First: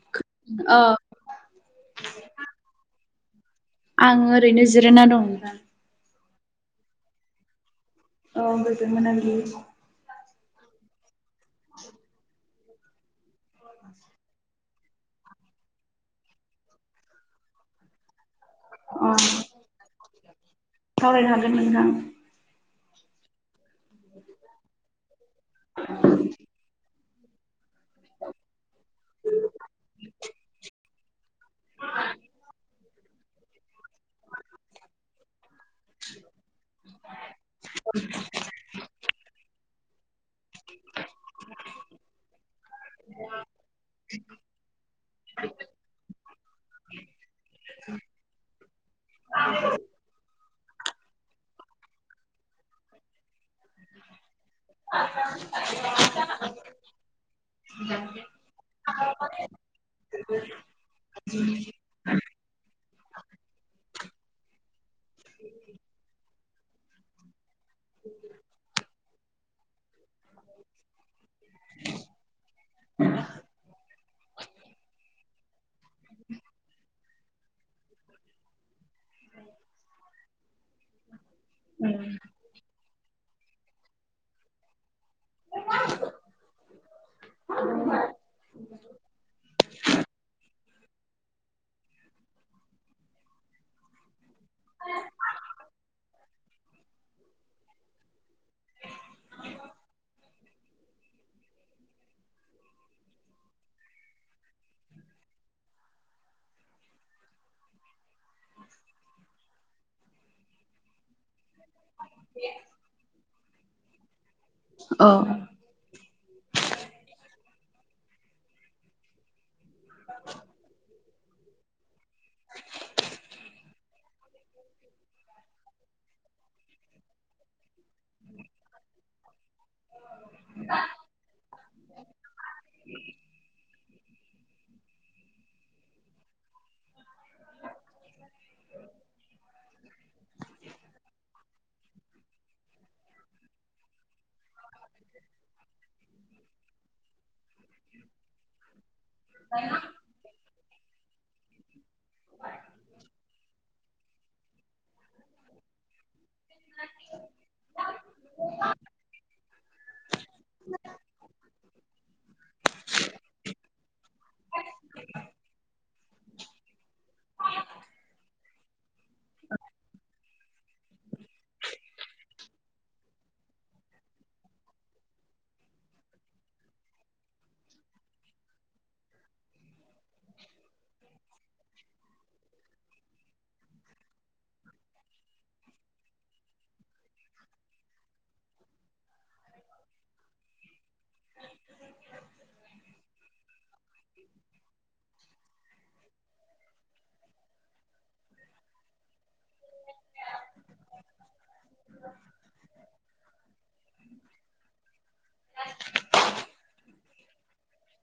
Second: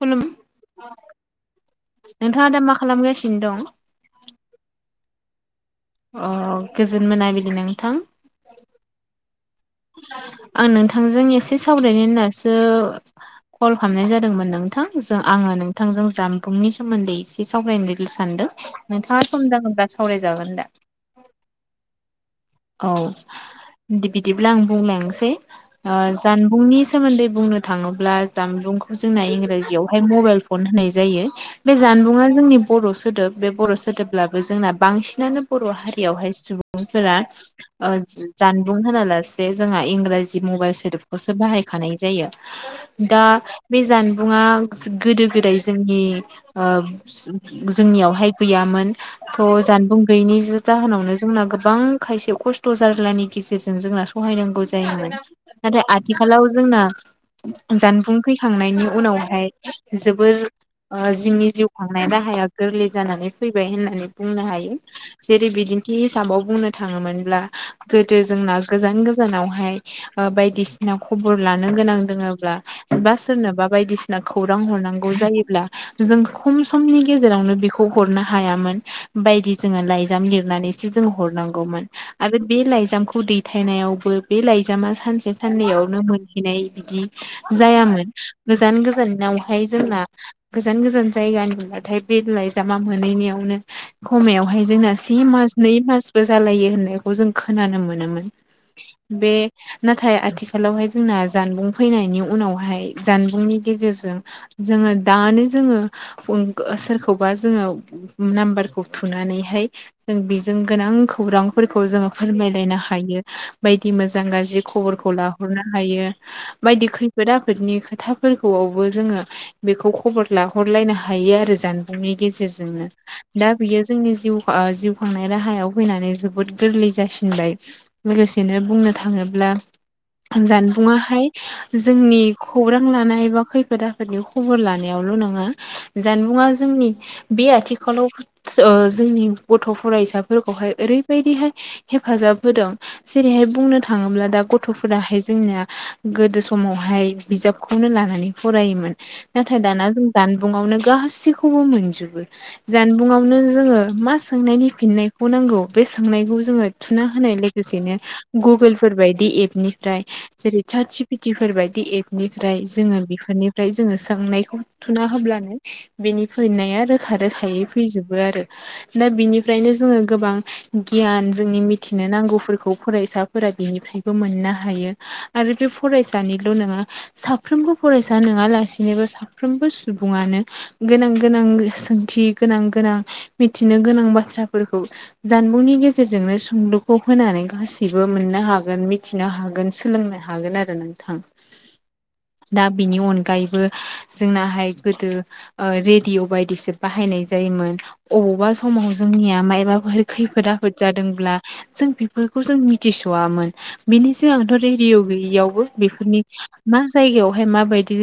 खुलुम औ नोंथाङा दा मा खालामगासिनो दं? आं ओरैनो जिरायना दं नां अ गोजोन मोना बिदि नोंथां। औ गोजोन मोनाबिलि। आं नोंथांजों एसे सावरायनो होननासो कल खालामनाय जादोंमोन नों नथां आङो नोंथांजों जानबुंनि सोमोन्दै एसे सावरायनो सानदों। अ नोंथाङा सम जागोनबा सावरायजागोन दा। सावरायनो हागोन नोंथां। औ बिदिब्ला आं बुंलांनोसै जानबुंनि [unintelligible] थाङोब्ला जानबुंखौ इंराजियाव मबाइल फन होननाय जायो बे जानबुङा जोंनि बर' सोदोब। सोदोब बे बर' सोदोबब्लाबो जोंना बांसिनानो बर' हारियावहाय सुबुंफोरा। जानबुं होनालासे जोंहा इंराजि मबाइल सोदोबखौसो बाहायखानाय जायो दा बे जानबुङा गोदो गोदाय जोंनि ओ जोंनियावहाय गैयामोन थ जानबुं गैयिनि जाहोनावनो जोंना गोबां खायसे खस्थ जारलानि गेजेरजों जोंना सहायनांगौ जायोमोन नाथाय आथिखालाव जोंना जानबुं फैखांनायनि उनावहाय जोबोर ओ जोंनि जिउ खांनाय राहाया गोरलै जानानै फैबाय होननानै बुंनो हायो जेरै बिदिन्थि हिसाबाव बुंनो थाङोमोनब्ला गोदो जोंना गोजान गोजानावहाय ओ बायदिसिना खबर लानो गोनां दङोबब्ला बा सोरनोबा बायदिसिना खौरां हर हरनांगौ जायोब्ला जों खम समनि गेजेरावनो बेखौ हरनो हायामोन बायदि जोङो लाइजाम लिरनानैसो जों हरनांगौ आरो बे लाइजामखौ दैथायनायाव बे लाइजामा सानसे साननैयावनो मोनहैनाय बिदि जायामोन गोजान गोजाननावहाय जोंना गोजान गोजान जायगा मोनब्लाथाय बे लाइजामा मोनहैनियावनो खमायावहाय जोंना से मानट जिनै मासबो जालायो होननायखौ जों खोनानो मोनोमोन। बे नाथाय आथिखालावहाय जोंना जानबुं फैनायनि उनावहाय जानबुंनि गेजेरजों जोङो दानो‌ जोङो सोरखौबा जोङो नाम्बार खौ थुनानैहाय जों बेजों गोनां फोरखौ जोङो फोरमायलायनो हायो बायदि मोजां गाज्रि औ खबरखौ लाहरनो हायो। बायदि खैफोद आफोदनि खोथाफोरखौआवबो जोङो बेखौ खबर लाहरलायनो हायो। हायो आरो जानबुंनि गेजेरजोंनो दा बियो जोंनि जिउ ओ जिउ खांनाय राहायाव फैनानै जोबोद गोरलै जासिनबाय लोगोसेनो बुंनो थाङोब्ला जानबुंङाहाय जोंनि खौरां लानाय एबा खैफोदा फोरनि खबर लानायावल' नङा जानबुङा जोंनि बे आथिखालाव ओ जोंनि गथ' फरायसाफोर ओरैबायदिहाय हेफाजाब होदों जेरैहाय बुंनो थाङोबा दा गथ'फोराहाय जोंनिया गोदो समावहाय बिजाबखौनो लानानै फरायोमोन नाथा नाथाय दाना जों जानबुंआवनो गासैखौबो मोनजोबो जानबुङावनो जोङो मा सोंनायनि फिननाय खौ नांगौ बे सोंनायखौ जोङो थुना होनाय लोगोसेनो गुगोलफोर बायदि एपनिफ्राय जेरै सादजिपितिफोर बायदि एपनिफ्राय जोङो बेफोरनिफ्राय जोङो सोंनायखौ थुना हो होब्लानो बेनि फैनाया रोखा रोखायै फैजोबो आरो दा बिनिफ्रायनो जोङो गोबां गियान जोंनि मिथिनो नांगौफोरखौ फरायसाफोरा बिनिफ्रायबो मोननो हायो। आरो बे फरायसानिल' नङा साफ्रोमबो फरायसा नोङालासिनोबो साफ्रोमबो सुबुं ङानो गोनां गोनां सोंथि गोनां गोनां मिथिनो गोनां बाथ्राफोरखौ जानबुंनि गेजेरजोंनो सुंद'खौ होनानै गासैबो मोननो हागोन मिथिनो हागोन। सोलोंनो हागोन आरो नोंथां। दा बिनि अनगायैबो जोंनाहाय गोदो ओ रेडिअ' बायदिसो बाहायनाय जायो। मोन अबावबा समाव जोंनिया माइ माबाफोर खैफोद-आफोद जादोंब्ला जों बिफोरखौ जों मिथिस'आमोन बेनिसै आंथ' रेडिय' गैयियावबो बेफोरनि मा जायगायावहाय माबायदि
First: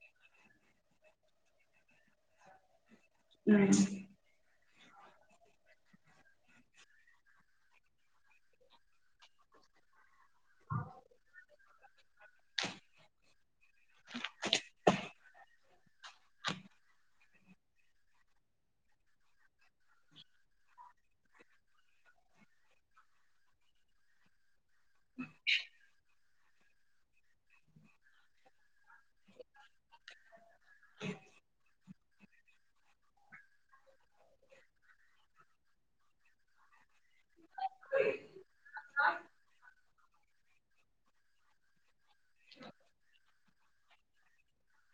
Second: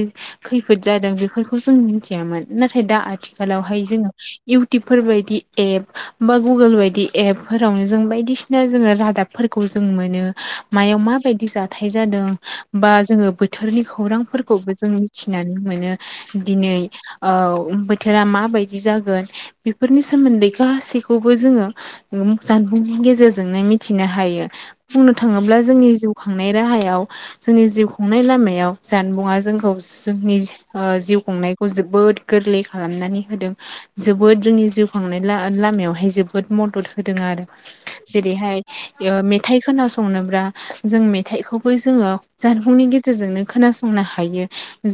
खैफोद जादों बेफोरखौ जों मिथियामोन ना थाय दा आथिखालावहाय जोङो इउटुबफोर बायदि एप बा गुगोल बायदि एपफोरावनो जों बायदिसिना जोङो रादाबफोरखौ जों मोनो मायाव मा बायदि जाथाय जादों बा जोङो बोथोरनि खौरांफोरखौबो जों मिथिनानै मोनो। दिनै ओ बोथोरा माबायदि जागोन बेफोरनि सोमोन्दै गासैखौ खौबो जोङो ओ जानबुंनि गेजेरजोंनो मिथिनो हायो। बुंनो थाङोब्ला जोंनि जिउ खांनाय राहायाव जोंनि जिउ खुंनाय लामायाव जानबुङा जोंखौ जोंनि ओ जिउ खुंनाय खौ जोबोद गोरलै खालामनानै होदों जोबोद जोंनि जिउ खांनाय ला लामायाव हाय जोबोद मदद होदों आरो जेरैहाय ओ मेथाइ खोनासंनोब्रा ओ जों मेथाइखौबो जोङो जानबुंनि गेजेरजोंनो खोनासंनो हायो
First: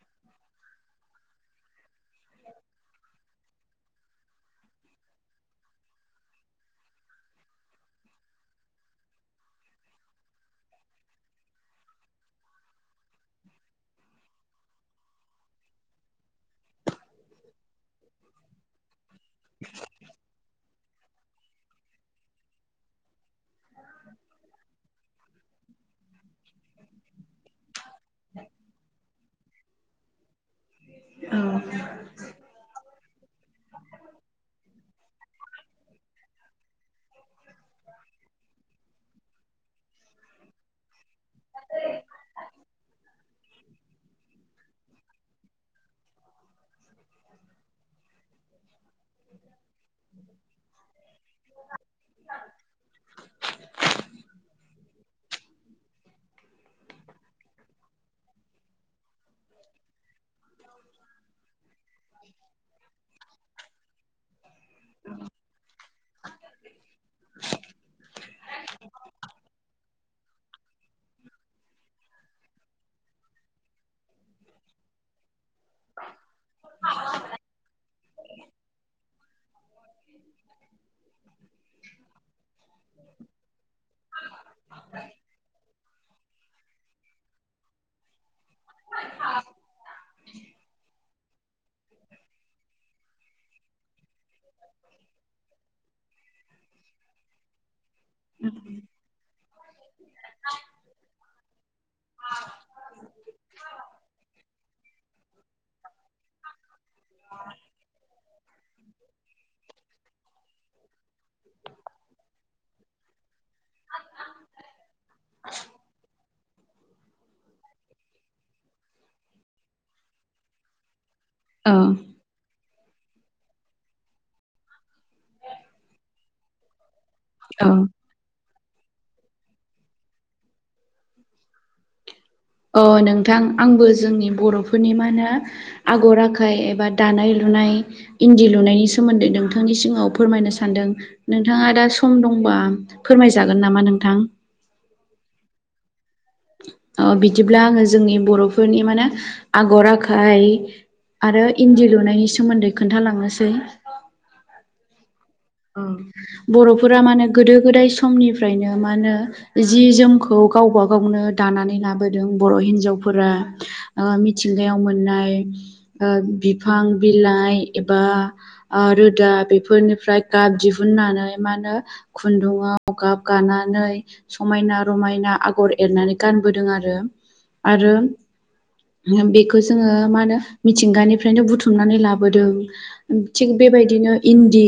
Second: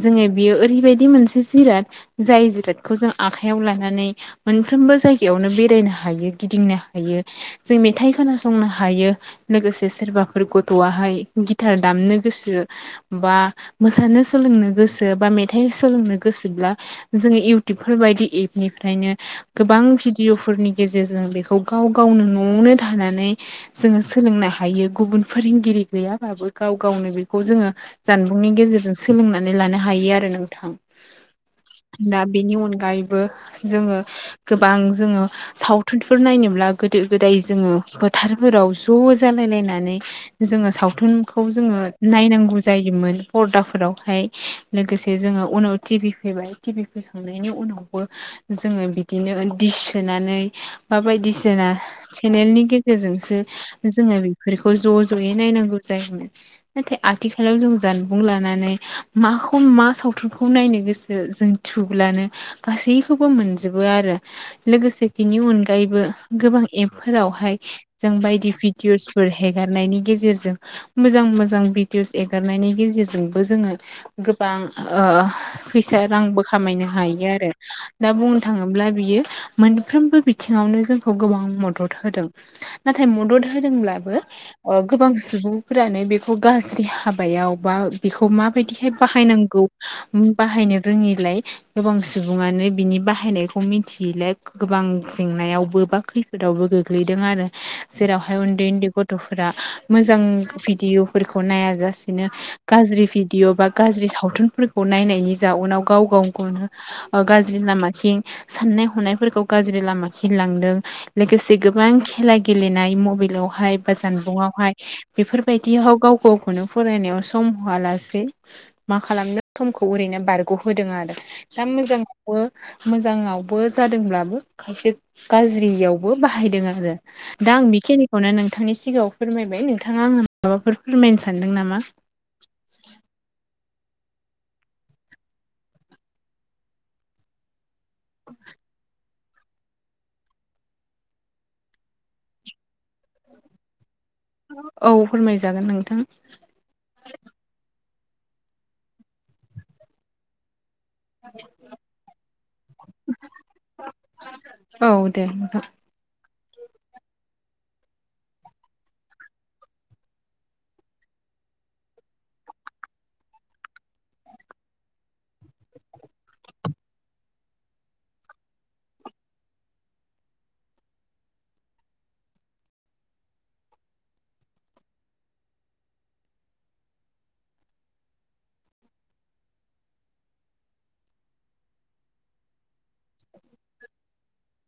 जोङो बेयो ओरैबायदि मोनसे जिराद जाय जिरादखौ जों आखायाव लानानै मोनफ्रोमबो जायगायावनो बेरायनो हा हायो गिदिंनो हायो जों मेथाइ खोनासंनो हायो लोगोसे सोरबाफोर गथ'आ गिथार दामनो गोसो बा मोसानो सोलोंनो गोसो बा मेथाइो सो नो गोसोब्ला जोङो इउटुबफोर बायदि एपनिफ्रायनो गोबां भिडिअफोरनि जे जों बेखौ गाव गावनो न'आवनो थानानै जोङो सोलोंनो हायो गुबुन फोरोंगिरि गैयाबाबो गाव गावनो बेखौ जोङो जानबुंनि गेजेरजों सोलोंनानै लानो हायो आरो नों दा बेनि अनगायै बो जोङो गोबां जोङो सावथुनफोर नायनोब्ला गोदो-गोदाय जोङो फोथारफोराव ज' जालाय लायनानै जों सावथुनखौ जोङो नायनांगौ जायोमोन फदाफोरावहाय लोगोसे जोङो उनाव टिभि फैबाय टिभि फैखांनायनि उनावबो जोङो बिदिनो दिस सोनानै बा बायदिसिना चेनेलनि गेजेरजोंसो जोङो बि बिफोरखौ ज' ज'यै नायनांगौ जायोमोन नाथाय आथिखालाव जों जानबुं लानानै मा खौ मा सावथुनखौ नायनो गोसो जों थुुब्लानो गासैखौबो मोनजोबो आरो लोगोसे बेनि अनगायैबो गोबां एपफोरावहाय जों बायदि भिडअसफोर हेगारनायनि गे गेजेरजों मोजां मोजां भिडअस एगारनायनि गेजेरजोंबो जोङो गोबां ओ ओ फैसा रांबो खामनो हायो आरो दा बुंनो थाङोब्ला बियो फ्रोमबो बिथिङावनो जोंखौ गोबां मदद होदों नाथाय मदद होदोंब्लाबो ओ गोबां सुबुंफोरानो बेखौ गाज्रि हाबायाव बा बेखौ मा बेदिहाय बाहायनांगौ बाहायनो रोङै गोबां सुबुंङानो बिनि बाहायनायखौ मिथियैलाय गोबां जेंनायावबो बा खैफोदावबो गोग्लैदों आरो जेरावहाय उन्दै उन्दै गथ'फोरा मोजां भिडअफोरखौ नाय जासेनो गाज्रि भिडअ बा गाज्रि सावथुन फोर नायनायनि जाउनाव गाव गाव गावनो गाज्रि लामाथिं साननाय हनाय गाज्रि लामा खेल लांदों लोगोसे गोबां खेला गेलेनाय मबाइलवहाय बाजान हाय बेफोरबायायदि गाव गाव गावखौनो फरायनायाव सम होआलासे मा खालामदों समखौ ओरैनो बारग'होदों आरो दा औ मोजांङावबो मोजाङावबो जादोंब्लाबो खायसे गाज्रियावबो बाहायदों आरो दा आं बेखिनिखौनो नों नोंथांनि सिगांङाव फोरमायबाय नोंथांङा आंङो माबाफोर फोरमायनो सानदों नामा अ नोंथां आंबो जोंनि बर'फोरनि मा होनो आगर आखाय एबा दानाय लुनाय इन्दि लुनायनि सोमोन्दै नोंथांनि सिगांङाव फोरमायनो सानदों नोंथांङा दा सम दंबा फोरमायजागोन नामा नों औ फोरमाय जागोन नोंथां ओ बिदिब्ला आङो जोंनि बर'फोरनि माने आगर आखाय आरो इन्दि लुनायनि सोमोन्दै खोन्थालांनोसै औ दे नोंथां औ बर'फोरा मे गोदो गोदाय समनिफ्रायनो मा होनो जि जोमखौ गावबा गावनो दा बर' हिजावफोरा मिथिंगायाव मोननाय बिफां बिलाइ एबा रोदा बेफोरनिफ्राय गाब दिहुननानै मा होनो खुन्दुंङाव गाब गानानै समायना रमायना आगर एरनानै गानबोदों आरो आरो बेखौ जोंङो मा होनो मिथिंगानिफ्रायनो बुथुमनानै लाबोदों। थिग बे बायदिनो इन्दि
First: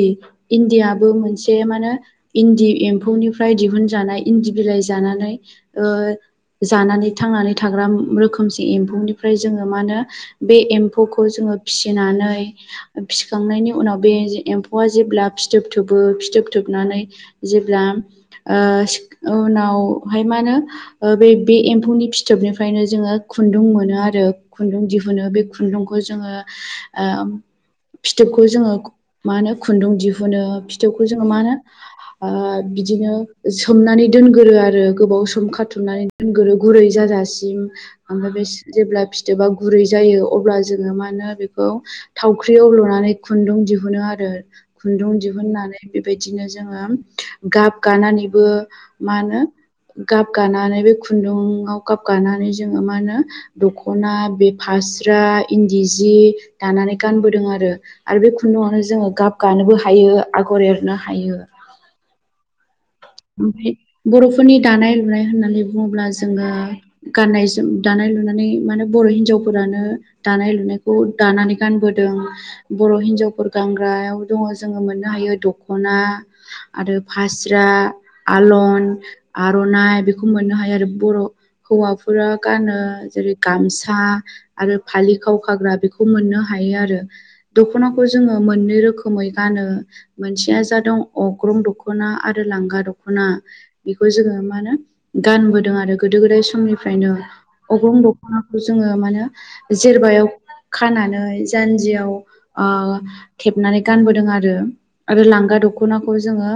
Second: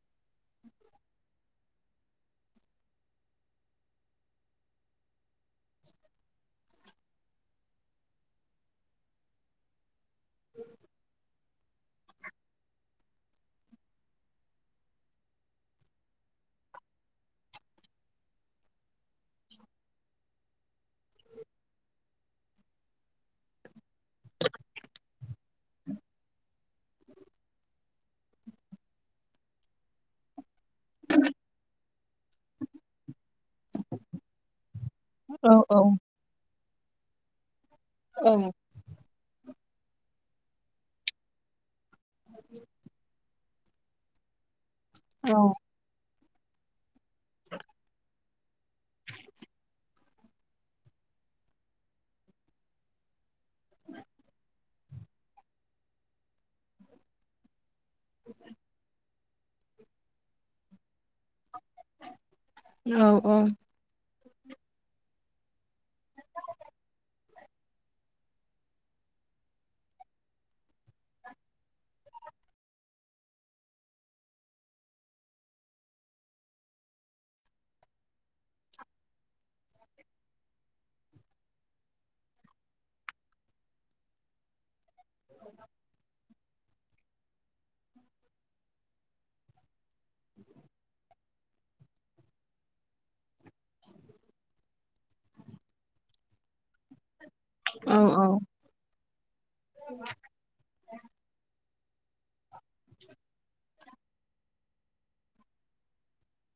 इन्दियाबबो मोनसे माने इन्दि एम्फौनिफ्राय दिहुनजानाय इन्दि बिलाइ जानानै जानानै थांनानै थाग्रा रोखोमसे एम्फौनिफ्राय जोंङो मा होनो बे एम्फौखौ जोंङो फिसिनानै फिखांनायनि उनाव बे एम्फौआ जेब्ला फिथोब थ फिथोब थोबनानै जेब्ला उनावहाय माहोनो बे एमौनि फि थोबनिफ्रायनो जोंङो खुन्दुं मोनो आरो खुन्दुं दिहुनो बे खुन्दुंखौ जोंङो [inaudible] फिथोबखौ जोंङो मा होनो खुन्दुं दिहु नों फिथोबखौ जोंङो मा होनो बिदिनो सोमनानै दोनगोरो आरो गोबाव सम औ औ खाथुमनानै दोनगोरो गुरै जाजासिम औ ओमफ्राय बे जेब्ला फिथोबा गुरै जायो अब्ला जोंङो मा होनो बेखौ थावख्रियाव लुनानै खुन्दुं दिहुनो आरो खुन्दुं औ दिहुननानै बेबायदिनो जोंङो गाब गानानैबो मा होनो गाब गानानै बे खुन्दुाव गाब गानानै जोंङो मा होनो दखना बेफ फास्रा इन्दि जि दानानै गानबोदों आरो। आरो बे खुन्दुावनो जोंङो गाब गानोबो हायो आगर एरनो हायो। औ औ ओमफ्राय बर'फोरनि दानाय लुनाय होननानै बुंङोब्ला जोंङो गाननाय जोम दानाय लुनानै माने बर' बर' हिनजावफोरानो दानाय लुनायखौ दानानै गानबोदों बर' हिनजावफोर गानग्रा गोबां दंङो जोंङो मोननो हायो दख'ना आरो फास्रा आलन आर'नाइ बेखौ मोननो हायो आरो बर' हौवाफोरा गानो जेरै गामसा आरो फालि खाव खाग्रा बेखौ मोननो। मोननो हायो आरो मोननै रोखोमै गानो मोनसेया जादों अग्रं दख'ना आरो लांगा दख दख'ना बेखौ जोङो मा होनो गानबोदों आरो गोदो गोदाय समनिफ्रायनो औ अग्रं दख'नाखौ जोङो माने जेरबायाव खानानै जान जियाव थेबनानै गानबोदों आरो आरो लांगा दख'नाखौ जोङो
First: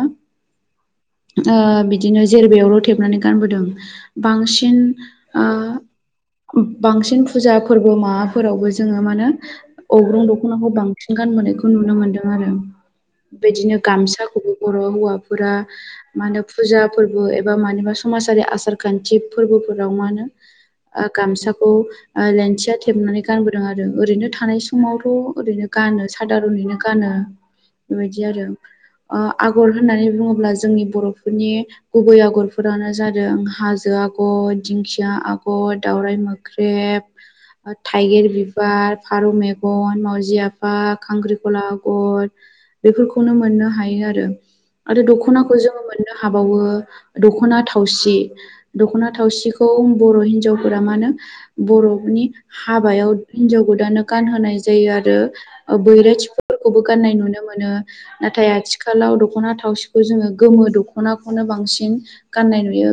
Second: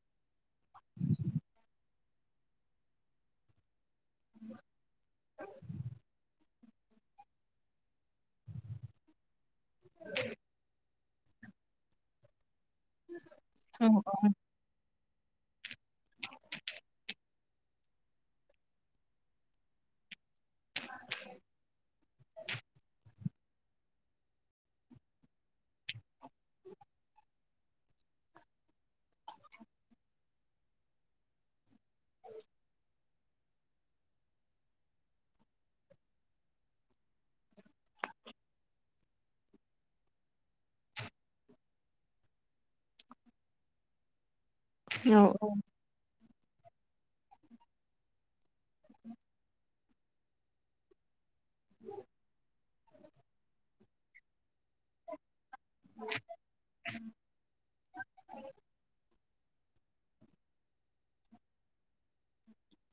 बिदिनो जेरबायावल' थेबनानै गानबोदों। बांसिन बांसिन फुजा फोरबो माबाफोरावबो जोङो मानो अग्रं दख'नाखौ बांसिन सिन गानबोनायखौ नुनो मोन्दों आरो बेबायदिनो गामसाखौबो बर' हौवा फोरा मा होनो फुजा फोरबो एबा मानिबा समाजारि आसार खान्थि फोरबोफोराव मा होनो गामसाखौ लेनथिया थेबनानै गानबोदों आरो ओरैनो थानाय समावथ' ओरैनो गानो सादारनैनो गानो बेबायदि आरो आगर होननानै बुङोब्ला जोंनि बर'फोरनि गुबै आगरफोरानो जादों हाजो आगर दिंखिया आगर दाउ वराइ मोख्रेब थाइगिर बिबार फारौ मेगन मावजि आफा खांख्रिखला आगर। बेफोरखौनो मोननो हायो आरो आरो औ दख'नाखौ जों मोननो हाबावो दख'ना थावसि दख'ना थावसिखौ बर' हिनजावफोरा मानो बर'नि हाबायाव हिन्जाव गोदानो गानहोनाय जायो आरो बैराथिफोरखौबो गाननाय नुनो मोनो। मोनो। नाथाय आथिखालाव दख'ना थावसिखौ जोङो गोमो दख'नाखौनो बांसिन गाननाय नुयो।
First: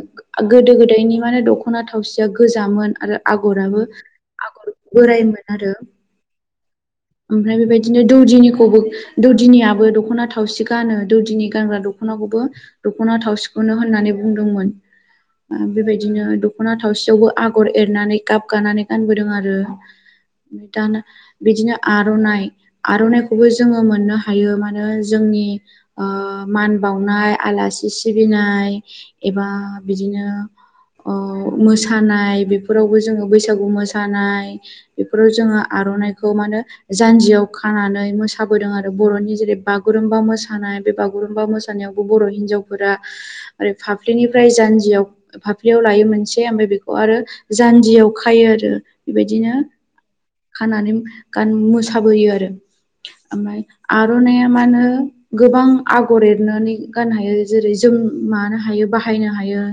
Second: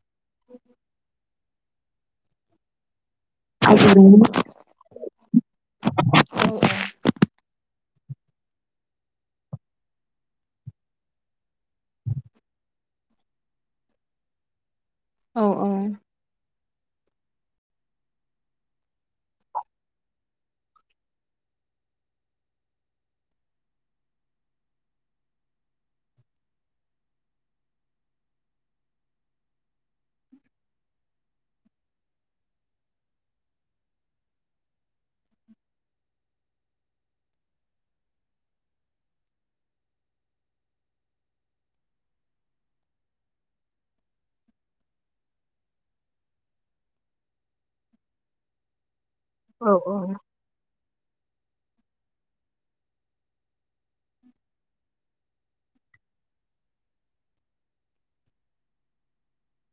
गोदो गोदायनि माने दखना दख'ना थावसिया गोजामोन आरो आगराबो आगर बोरायमोन आरो। ओमफ्राय बेबायदिनो दौदिनिखौबो दौदिनियाबो दख'ना थावसि गानो दौदिनि गानग्रा दख'ना दखनाखौबो दख'ना थाव सिखौनो होननानै बुंदोंमोन। औ बेबायदिनो दख'ना थावसियावबो आगर एरनानै गाब गानानै गानबोदों आरो। दानो बिदिनो आर'नाइ आर'नाइखौबो जोङो मोननो हायो मानो जोंनि माने बाउनाय आलासि सिबिनाय एबा बिदिनो। मोसानाय बेफोरावबो जोङो बैसागु मोसानाय बेफोराव जोङो आ आर'नाइखौ मानो। जानजियाव खानानै मोसाबोदों आरो बर'नि जेरै बागुरुम्बा मोसानाय बे बागुरुम्बा मोसानाय। याव बर' हिनजावफोरा फाफ्लिनिफ्राय जानजिआव फाफलियाव लायो मोनसे ओमफ्राय। बेखौ आरो जान्जियाव खायो आरो बेबायदिनो औ औ खानानै गान मोसाबोयो आरो ओमफ्राय आर'नाइया मानो गोबां आगर एरनानै गाननो हायो जेरै जों मानो हायो बाहायनो हायो।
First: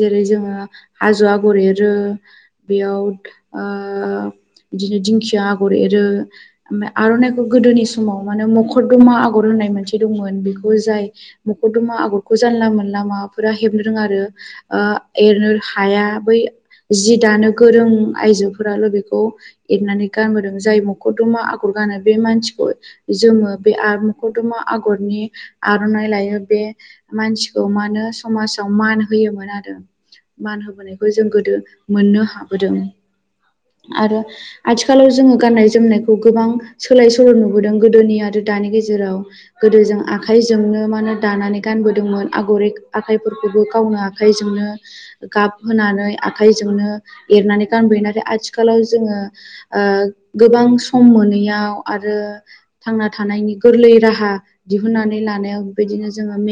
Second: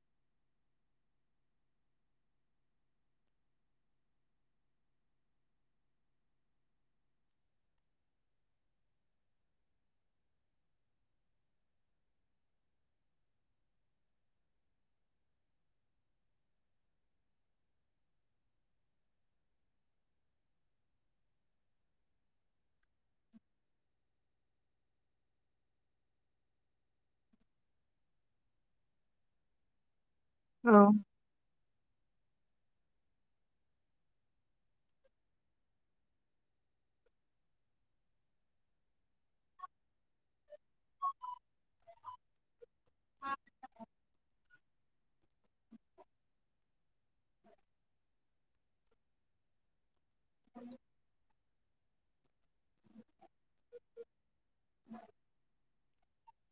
जेरै जोङो हाजो आगर एरो बेयाव बिदिनो दिंखिया आगर बो एरो ओमफाय आर'नाइखौ गोदोनि समाव माने मखरदमा आगर होननाय मोनसे दंमोन बेखौ। जाय मखर दमा आगरखौ जानला मानला माबाफोरा हेबनो रोङा आरो एरनो हाया बै जि दानो गोरों आइजोफोराल' बेखौ एरनानै गानबोदों जाय मखरदमा आगर गानो बे मानसिखौ जोमो बे आरो मखरदमा आगरनि आर'नाइ लायो बे मानसिखौ मानो समाजाव मान होयोमोन आरो। मान औ होबोनायखौ जों गोदो मोननो हाबोदों आरो आथिखालाव जोङो। गाननाय जोमनायखौ गोबां सोलाय सोल' नुबोदों गोदोनि आरो दानि गेजेराव गोदो जों आ आखायजोंनो मा होनो दानानै गानबोदोंमोन आगर एरि आखाइफोरखौबो गावनो आखाइजोंनो। गाब होनानै आखाइजोंनो एरनानै गानबोयो नाथाय आथिखालाव। जोङो गोबां सम मोनैयाव आरो थांना थानायनि गोरलै राहा दिहुननानै लानायाव बेबायदिनो जोङो